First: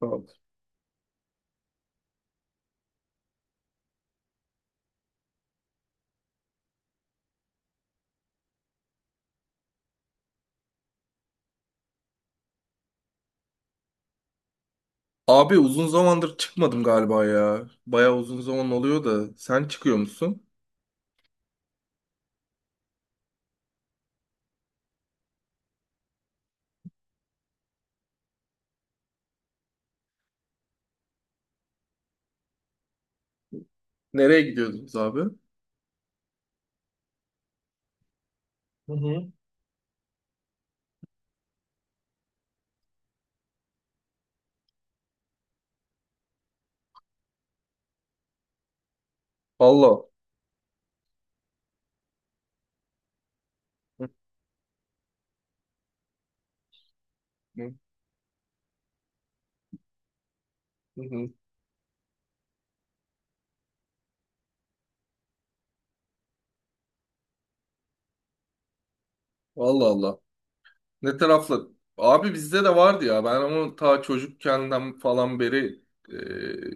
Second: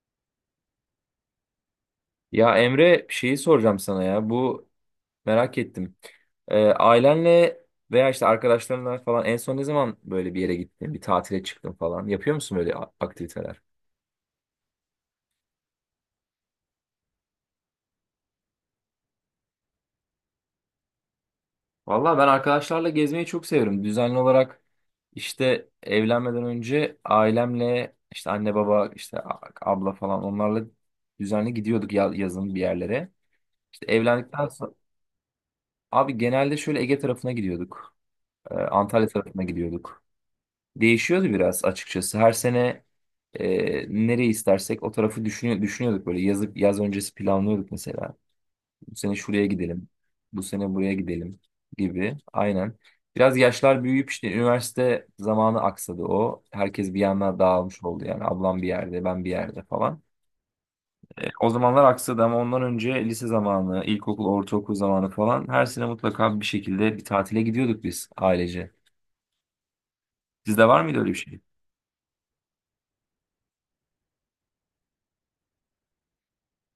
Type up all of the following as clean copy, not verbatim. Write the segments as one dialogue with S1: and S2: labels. S1: Tamam.
S2: Ya Emre şeyi soracağım sana ya. Bu merak ettim. Ailenle veya işte arkadaşlarınla falan en son ne zaman böyle bir yere gittin, bir tatile çıktın falan? Yapıyor musun böyle aktiviteler?
S1: Abi uzun zamandır çıkmadım galiba ya. Bayağı uzun zaman oluyor da. Sen çıkıyor musun?
S2: Valla ben arkadaşlarla gezmeyi çok severim. Düzenli olarak işte evlenmeden önce ailemle işte anne baba işte abla falan onlarla düzenli gidiyorduk yazın bir yerlere. İşte
S1: Nereye
S2: evlendikten sonra
S1: gidiyordunuz abi?
S2: abi genelde şöyle Ege tarafına gidiyorduk.
S1: Hı
S2: Antalya
S1: hı.
S2: tarafına gidiyorduk. Değişiyordu biraz açıkçası. Her sene nereyi istersek o tarafı düşünüyorduk böyle. Yazıp yaz öncesi planlıyorduk mesela. Bu sene şuraya gidelim.
S1: Allah.
S2: Bu sene buraya gidelim gibi. Aynen. Biraz yaşlar
S1: Hı
S2: büyüyüp işte üniversite zamanı aksadı o. Herkes bir yana
S1: hı,
S2: dağılmış oldu yani. Ablam bir yerde, ben bir yerde falan.
S1: hı hı.
S2: O zamanlar aksadı ama ondan önce lise zamanı, ilkokul, ortaokul zamanı falan her sene mutlaka bir şekilde bir tatile gidiyorduk biz ailece.
S1: Allah Allah.
S2: Sizde var mıydı öyle bir
S1: Ne
S2: şey?
S1: tarafla? Abi bizde de vardı ya. Ben ama ta çocukkenden falan beri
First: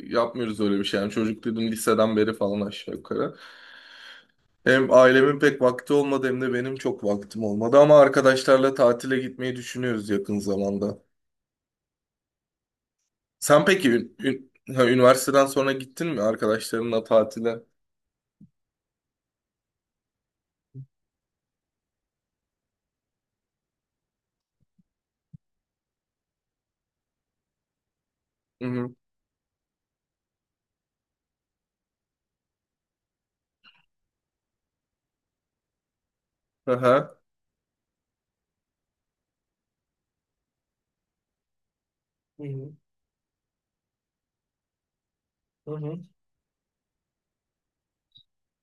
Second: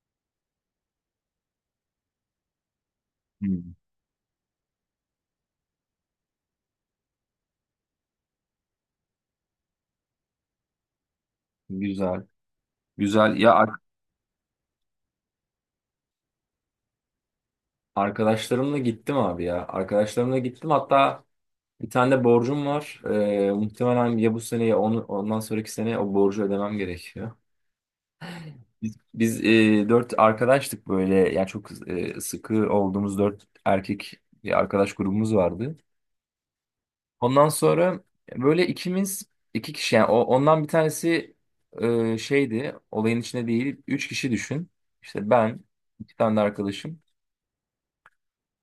S1: yapmıyoruz öyle bir şey. Yani çocuk dedim liseden beri falan aşağı yukarı.
S2: Hmm,
S1: Hem ailemin pek vakti olmadı hem de benim çok vaktim olmadı. Ama arkadaşlarla tatile gitmeyi düşünüyoruz yakın zamanda.
S2: güzel. Güzel.
S1: Sen peki üniversiteden sonra gittin mi arkadaşlarınla tatile?
S2: Arkadaşlarımla gittim abi ya. Arkadaşlarımla gittim. Hatta bir tane de borcum var. Muhtemelen ya bu sene ya onu, ondan sonraki sene o borcu ödemem gerekiyor.
S1: Hı hı.
S2: Biz dört arkadaştık böyle. Yani çok sıkı olduğumuz dört erkek bir arkadaş grubumuz vardı.
S1: Aha.
S2: Ondan sonra böyle ikimiz iki kişi yani ondan bir tanesi
S1: Hı hı.
S2: şeydi, olayın içinde değil. Üç kişi düşün. İşte ben
S1: Hı hı.
S2: iki tane de arkadaşım.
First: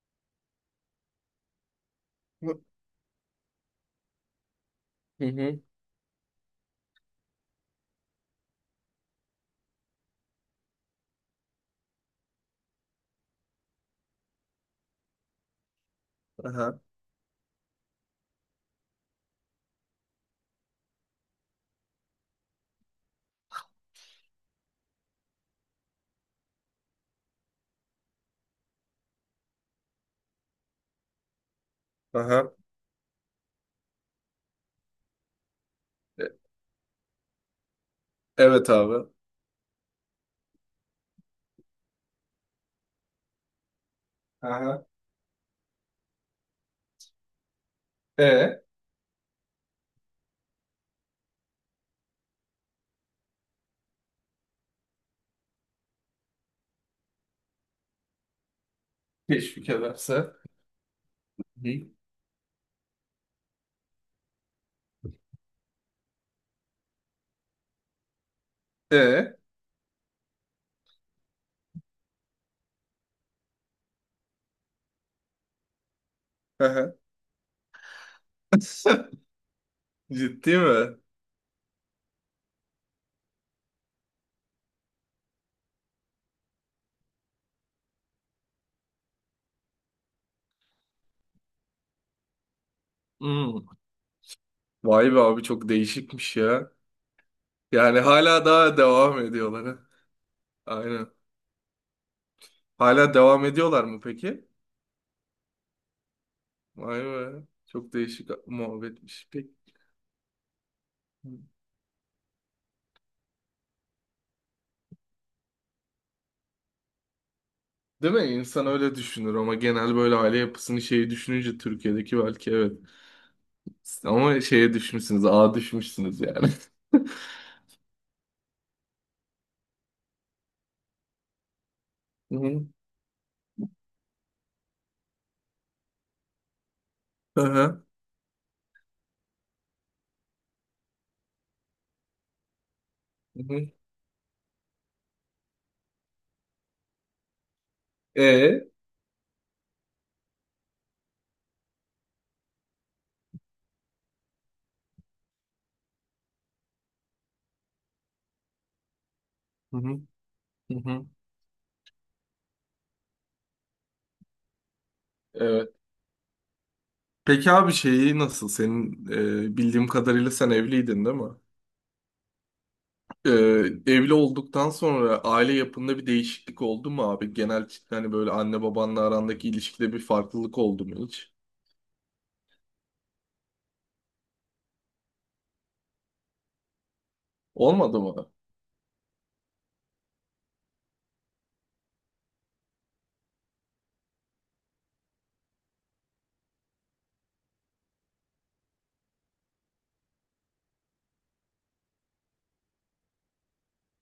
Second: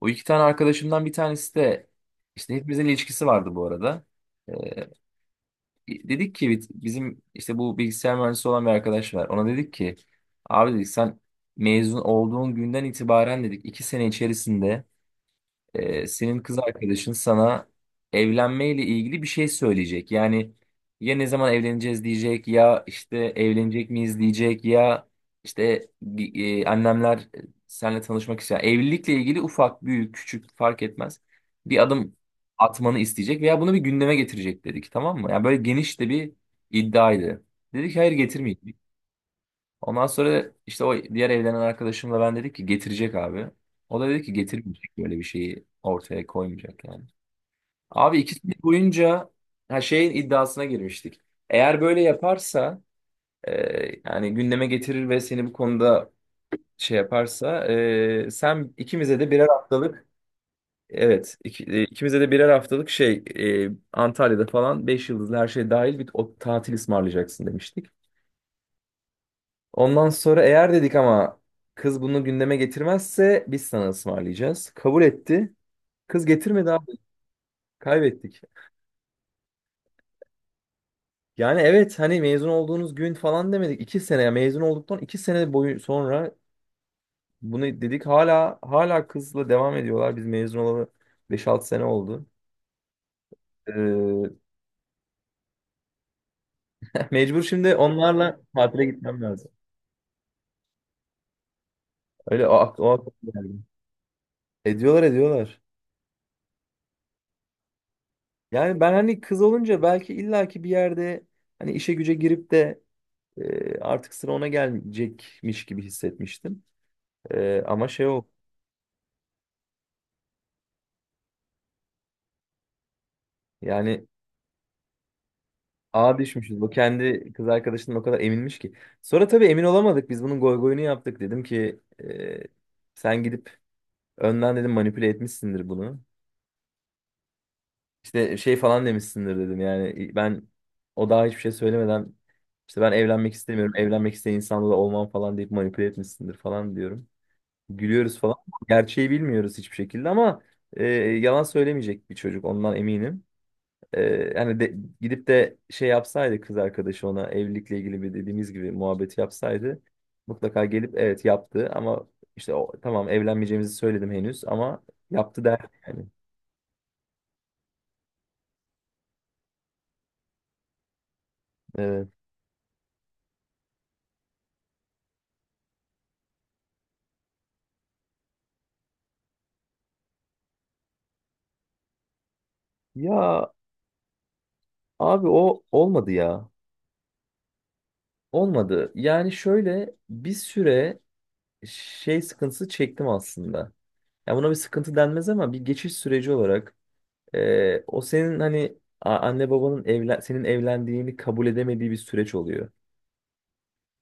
S2: O iki tane arkadaşımdan bir tanesi de işte hepimizin ilişkisi vardı bu arada. Ee,
S1: Hı hı.
S2: Dedik ki bizim işte bu bilgisayar mühendisi olan bir arkadaş var. Ona dedik ki abi dedik sen mezun olduğun günden itibaren dedik 2 sene içerisinde senin kız
S1: Aha.
S2: arkadaşın sana evlenmeyle ilgili bir şey söyleyecek. Yani ya ne zaman evleneceğiz diyecek, ya işte evlenecek miyiz diyecek, ya işte annemler seninle tanışmak istiyor. Evlilikle ilgili ufak, büyük, küçük fark etmez. Bir adım
S1: Aha.
S2: atmanı isteyecek veya bunu bir gündeme getirecek dedik, tamam mı? Yani böyle geniş de
S1: E,
S2: bir iddiaydı. Dedik hayır,
S1: evet
S2: getirmeyeceğiz.
S1: abi.
S2: Ondan sonra işte o diğer evlenen arkadaşımla ben dedik ki getirecek abi. O da dedi ki
S1: Aha.
S2: getirmeyecek, böyle bir şeyi ortaya koymayacak yani. Abi 2 sene
S1: E.
S2: boyunca her şeyin iddiasına girmiştik. Eğer böyle yaparsa e, yani gündeme getirir ve seni bu konuda şey yaparsa, sen ikimize de birer
S1: Teşvik
S2: haftalık,
S1: ederse.
S2: evet,
S1: Hı.
S2: ikimize de birer haftalık şey, Antalya'da falan 5 yıldızlı her şey dahil bir o tatil ısmarlayacaksın demiştik.
S1: E.
S2: Ondan sonra eğer dedik ama kız bunu gündeme getirmezse biz sana ısmarlayacağız. Kabul etti. Kız getirmedi abi.
S1: Aha.
S2: Kaybettik.
S1: Ciddi mi?
S2: Yani evet, hani mezun olduğunuz gün falan demedik. 2 sene ya, mezun olduktan 2 sene boyu sonra bunu dedik. Hala kızla devam ediyorlar. Biz mezun olalı beş altı sene oldu.
S1: Hmm.
S2: Ee,
S1: Vay be abi çok değişikmiş ya.
S2: Mecbur şimdi
S1: Yani
S2: onlarla
S1: hala daha
S2: tatile
S1: devam
S2: gitmem lazım.
S1: ediyorlar, ha. Aynen.
S2: Öyle o aklıma
S1: Hala devam
S2: geldi.
S1: ediyorlar mı peki?
S2: Ediyorlar ediyorlar.
S1: Vay be. Çok değişik
S2: Yani ben hani
S1: muhabbetmiş.
S2: kız
S1: Peki.
S2: olunca belki illaki bir yerde hani işe güce girip de artık sıra ona gelecekmiş gibi hissetmiştim. Ama şey,
S1: Değil mi?
S2: o
S1: İnsan öyle düşünür ama genel böyle aile yapısını şeyi düşününce Türkiye'deki belki evet.
S2: yani
S1: Ama şeye düşmüşsünüz, ağa
S2: ağa
S1: düşmüşsünüz yani.
S2: düşmüşüz. Bu kendi kız arkadaşından o kadar eminmiş ki. Sonra tabii emin olamadık. Biz bunun goy goyunu yaptık. Dedim ki
S1: Hı hı.
S2: sen gidip önden dedim manipüle etmişsindir bunu.
S1: Aha.
S2: İşte şey falan demişsindir dedim. Yani ben, o daha hiçbir şey söylemeden işte ben evlenmek
S1: Hı hı.
S2: istemiyorum, evlenmek isteyen insanla da olmam falan deyip manipüle etmişsindir falan diyorum. Gülüyoruz falan.
S1: E?
S2: Gerçeği bilmiyoruz hiçbir şekilde ama yalan söylemeyecek bir çocuk, ondan eminim. E, Yani gidip de şey yapsaydı, kız arkadaşı ona evlilikle ilgili bir dediğimiz gibi muhabbeti
S1: Hı
S2: yapsaydı
S1: hı.
S2: mutlaka
S1: Hı
S2: gelip
S1: hı.
S2: evet yaptı ama işte o, tamam evlenmeyeceğimizi söyledim henüz ama yaptı der
S1: Evet.
S2: yani.
S1: Peki abi şeyi nasıl? Senin bildiğim kadarıyla sen evliydin değil mi?
S2: Evet.
S1: E, Evli olduktan sonra aile yapında bir değişiklik oldu mu abi? Genel hani böyle anne babanla arandaki ilişkide bir farklılık oldu mu hiç?
S2: Ya abi, o olmadı ya.
S1: Olmadı mı?
S2: Olmadı. Yani şöyle bir süre şey sıkıntısı çektim aslında. Ya buna bir sıkıntı denmez ama bir geçiş süreci olarak, o senin hani anne babanın senin evlendiğini kabul edemediği bir süreç oluyor.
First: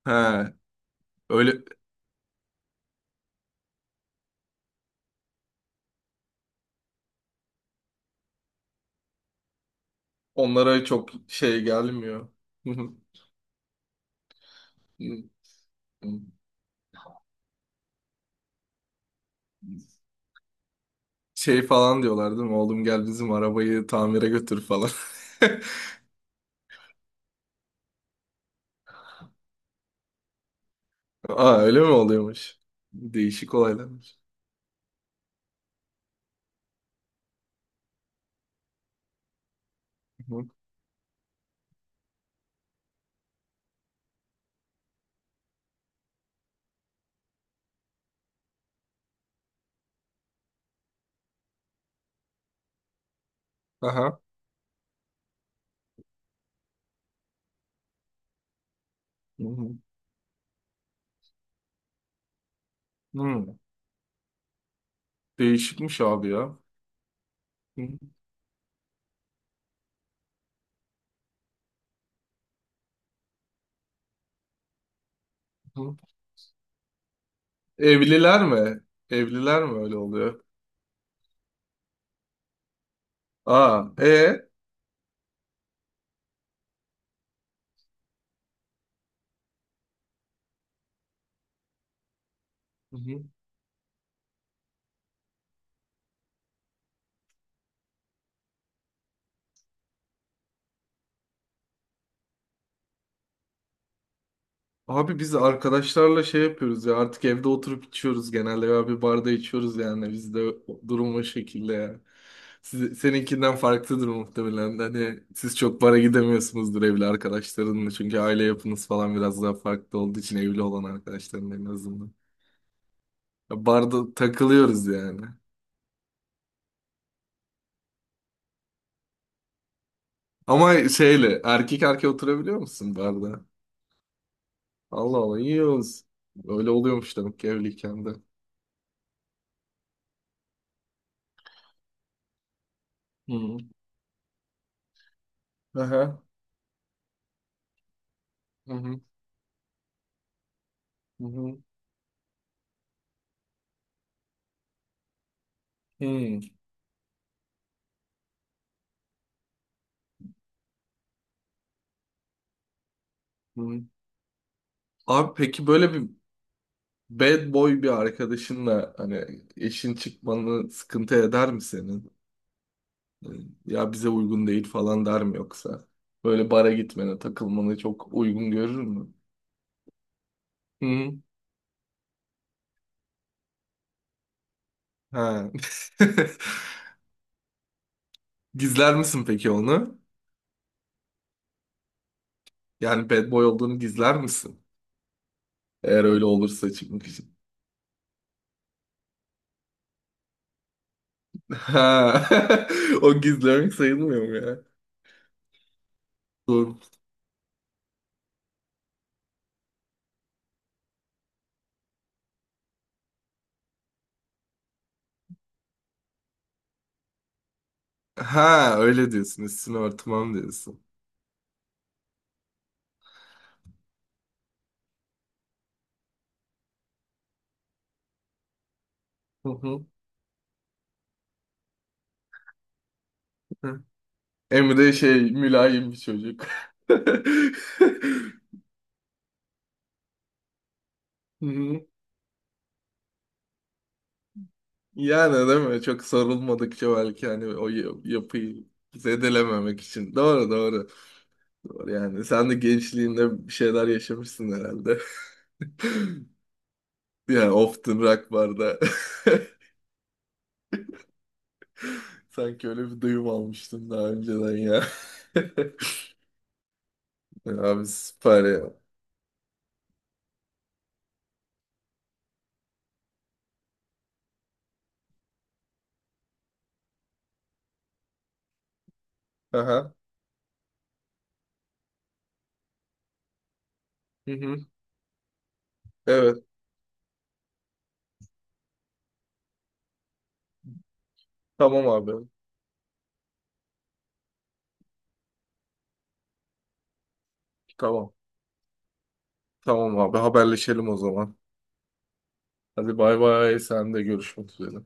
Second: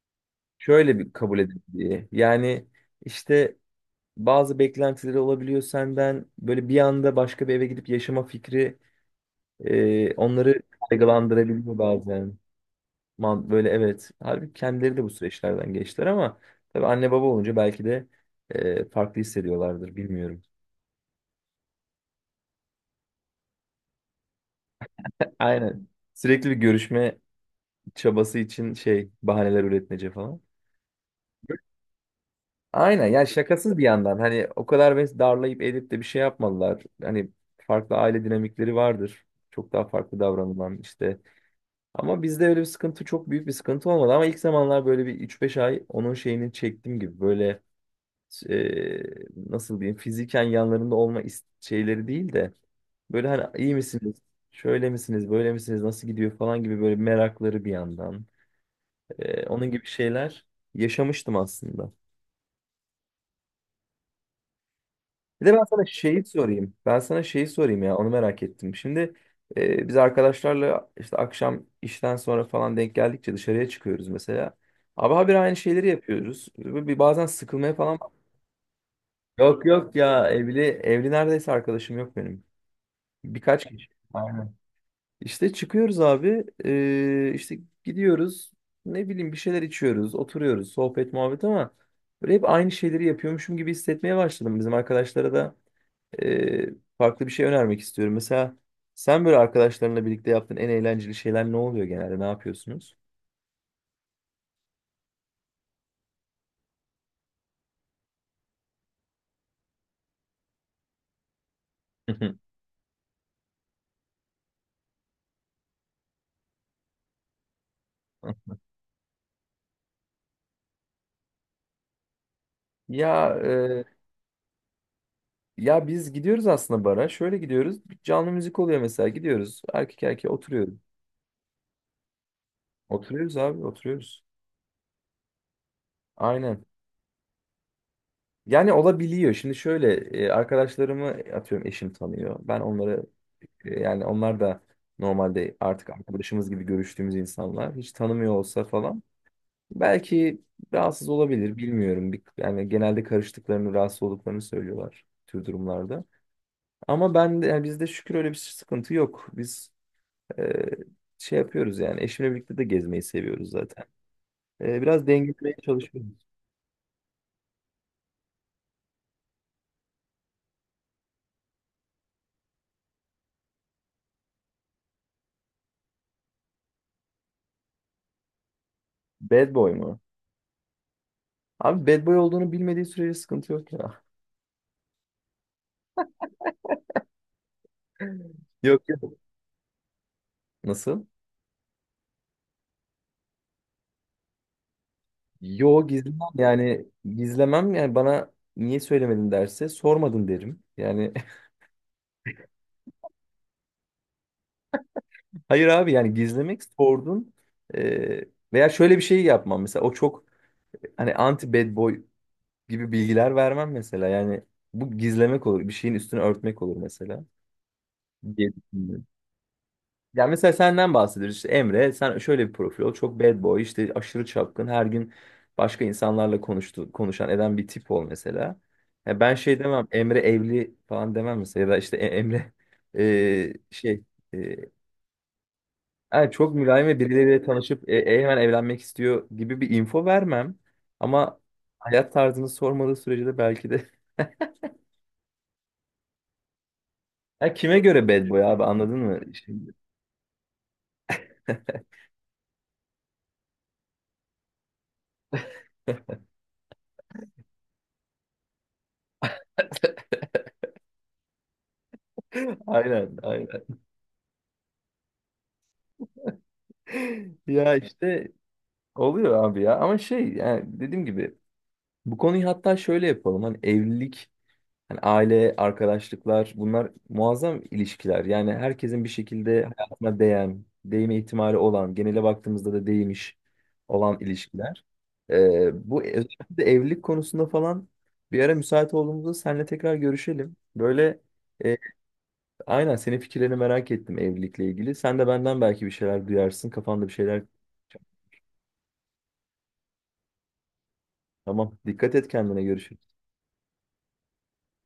S1: He,
S2: Şöyle bir kabul
S1: öyle.
S2: edildiği. Yani işte bazı beklentileri olabiliyor senden. Böyle bir anda başka bir eve gidip yaşama fikri onları
S1: Onlara çok şey
S2: kaygılandırabiliyor
S1: gelmiyor.
S2: bazen. Man, böyle evet. Halbuki kendileri de bu süreçlerden geçtiler ama tabii anne baba olunca belki de farklı hissediyorlardır, bilmiyorum.
S1: Şey falan diyorlar değil mi? Oğlum gel bizim arabayı tamire götür falan.
S2: Aynen. Sürekli bir görüşme çabası için şey bahaneler üretmece falan.
S1: Aa öyle mi oluyormuş?
S2: Aynen, yani
S1: Değişik
S2: şakasız bir yandan
S1: olaylarmış.
S2: hani o kadar ve darlayıp edip de bir şey yapmadılar. Hani farklı aile dinamikleri vardır. Çok daha farklı
S1: Hı.
S2: davranılan işte. Ama bizde öyle bir sıkıntı, çok büyük bir sıkıntı olmadı. Ama ilk zamanlar böyle bir üç beş ay onun şeyini çektiğim gibi böyle, e, nasıl diyeyim, fiziken yanlarında olma şeyleri değil de böyle hani iyi misiniz?
S1: Aha.
S2: Şöyle misiniz? Böyle misiniz? Nasıl gidiyor falan gibi böyle merakları bir yandan. Onun gibi şeyler yaşamıştım aslında.
S1: Hmm.
S2: Bir de ben sana
S1: Değişikmiş
S2: şeyi
S1: abi ya.
S2: sorayım. Ben sana şeyi sorayım
S1: Hı
S2: ya, onu merak ettim. Şimdi biz arkadaşlarla işte akşam işten sonra falan denk geldikçe dışarıya çıkıyoruz mesela. Abi, habire aynı şeyleri
S1: hı.
S2: yapıyoruz. Ve bir bazen sıkılmaya falan.
S1: Evliler mi? Evliler
S2: Yok
S1: mi
S2: yok
S1: öyle
S2: ya,
S1: oluyor?
S2: evli evli neredeyse arkadaşım yok benim. Birkaç kişi.
S1: Aa, e?
S2: Aynen. İşte çıkıyoruz abi. İşte gidiyoruz. Ne bileyim, bir şeyler içiyoruz, oturuyoruz, sohbet muhabbet, ama böyle hep aynı
S1: Hı
S2: şeyleri
S1: hı.
S2: yapıyormuşum gibi hissetmeye başladım. Bizim arkadaşlara da e, farklı bir şey önermek istiyorum. Mesela sen böyle arkadaşlarınla birlikte yaptığın en eğlenceli şeyler ne oluyor genelde? Ne yapıyorsunuz?
S1: Abi biz arkadaşlarla şey yapıyoruz ya, artık evde oturup içiyoruz genelde ya bir barda içiyoruz yani bizde durum o şekilde ya. Seninkinden farklıdır muhtemelen. Hani siz çok bara gidemiyorsunuzdur evli arkadaşlarınla çünkü aile yapınız falan biraz daha farklı olduğu için evli olan arkadaşların en azından.
S2: Ya
S1: Ya
S2: e,
S1: barda takılıyoruz yani.
S2: ya biz gidiyoruz aslında bara. Şöyle gidiyoruz. Bir canlı müzik oluyor mesela. Gidiyoruz. Erkek erkeğe oturuyoruz.
S1: Ama şeyle erkek erkeğe oturabiliyor musun
S2: Oturuyoruz
S1: barda?
S2: abi, oturuyoruz.
S1: Allah Allah, iyi olsun.
S2: Aynen.
S1: Öyle oluyormuş demek ki evliyken de.
S2: Yani olabiliyor. Şimdi şöyle arkadaşlarımı atıyorum eşim tanıyor. Ben onları
S1: Hı.
S2: yani onlar da normalde artık
S1: Aha.
S2: arkadaşımız gibi görüştüğümüz insanlar. Hiç tanımıyor olsa
S1: Hı hı.
S2: falan. Belki rahatsız
S1: Hı
S2: olabilir,
S1: hı.
S2: bilmiyorum. Bir, yani genelde karıştıklarını, rahatsız olduklarını söylüyorlar tür durumlarda.
S1: Hı.
S2: Ama ben de, yani bizde şükür öyle bir sıkıntı yok. Biz e, şey yapıyoruz yani, eşimle birlikte de gezmeyi seviyoruz
S1: Hı.
S2: zaten. Biraz
S1: Abi
S2: dengelemeye
S1: peki böyle bir
S2: çalışıyoruz.
S1: bad boy bir arkadaşınla hani eşin çıkmanı sıkıntı eder mi senin? Ee, Ya bize uygun değil falan der mi yoksa? Böyle bara gitmene, takılmanı çok uygun görür mü?
S2: Bad boy mu?
S1: Hı hı.
S2: Abi, bad boy olduğunu bilmediği sürece sıkıntı yok ya.
S1: Ha.
S2: Yok
S1: Gizler
S2: yok.
S1: misin peki onu?
S2: Nasıl?
S1: Yani bad boy olduğunu gizler misin?
S2: Yo
S1: Eğer öyle
S2: gizlemem,
S1: olursa
S2: yani
S1: çıkmak için.
S2: gizlemem yani, bana niye söylemedin derse sormadın derim. Yani
S1: Ha. O gizlemek sayılmıyor mu ya?
S2: hayır abi, yani gizlemek
S1: Doğru.
S2: sordun. Ee, Veya şöyle bir şey yapmam mesela, o çok hani anti bad boy gibi bilgiler vermem mesela. Yani bu gizlemek olur, bir şeyin üstünü örtmek olur mesela diye
S1: Ha
S2: düşünüyorum.
S1: öyle diyorsun. Üstünü
S2: Yani
S1: örtmem
S2: mesela
S1: diyorsun.
S2: senden bahsediyoruz işte, Emre sen şöyle bir profil ol, çok bad boy, işte aşırı çapkın, her gün başka insanlarla konuşan eden bir tip ol mesela. Ya ben
S1: Hı
S2: şey
S1: hı.
S2: demem, Emre evli falan demem mesela, ya da işte Emre şey, e,
S1: Emre şey mülayim bir
S2: yani
S1: çocuk.
S2: çok mülayim ve birileriyle tanışıp hemen evlenmek istiyor gibi bir info vermem. Ama
S1: Hı hı.
S2: hayat tarzını sormadığı sürece de belki de.
S1: Yani değil mi? Çok sarılmadıkça belki hani
S2: Ya kime göre bad boy abi,
S1: yapıyı
S2: anladın mı? Şimdi.
S1: zedelememek için. Doğru doğru. Doğru yani. Sen de gençliğinde bir şeyler yaşamışsın herhalde. Yani Often Rock barda. Sanki öyle bir
S2: Aynen
S1: duyum
S2: aynen.
S1: almıştım daha önceden ya. Ya
S2: Ya
S1: abi
S2: işte
S1: süper ya.
S2: oluyor abi ya. Ama şey yani dediğim gibi, bu konuyu hatta şöyle yapalım. Hani evlilik, hani aile, arkadaşlıklar, bunlar muazzam ilişkiler. Yani herkesin bir şekilde
S1: Aha.
S2: hayatına değen, değme ihtimali olan, genele baktığımızda da değmiş olan
S1: Hı hı.
S2: ilişkiler. Bu,
S1: Evet.
S2: özellikle evlilik konusunda falan, bir ara müsait olduğumuzda seninle tekrar görüşelim. Böyle e,
S1: Tamam abi.
S2: aynen, senin fikirlerini merak ettim evlilikle ilgili. Sen de benden belki bir şeyler duyarsın. Kafanda bir şeyler.
S1: Tamam. Tamam abi. Haberleşelim o zaman.
S2: Tamam. Dikkat et kendine.
S1: Hadi
S2: Görüşürüz.
S1: bay bay. Sen de görüşmek üzere.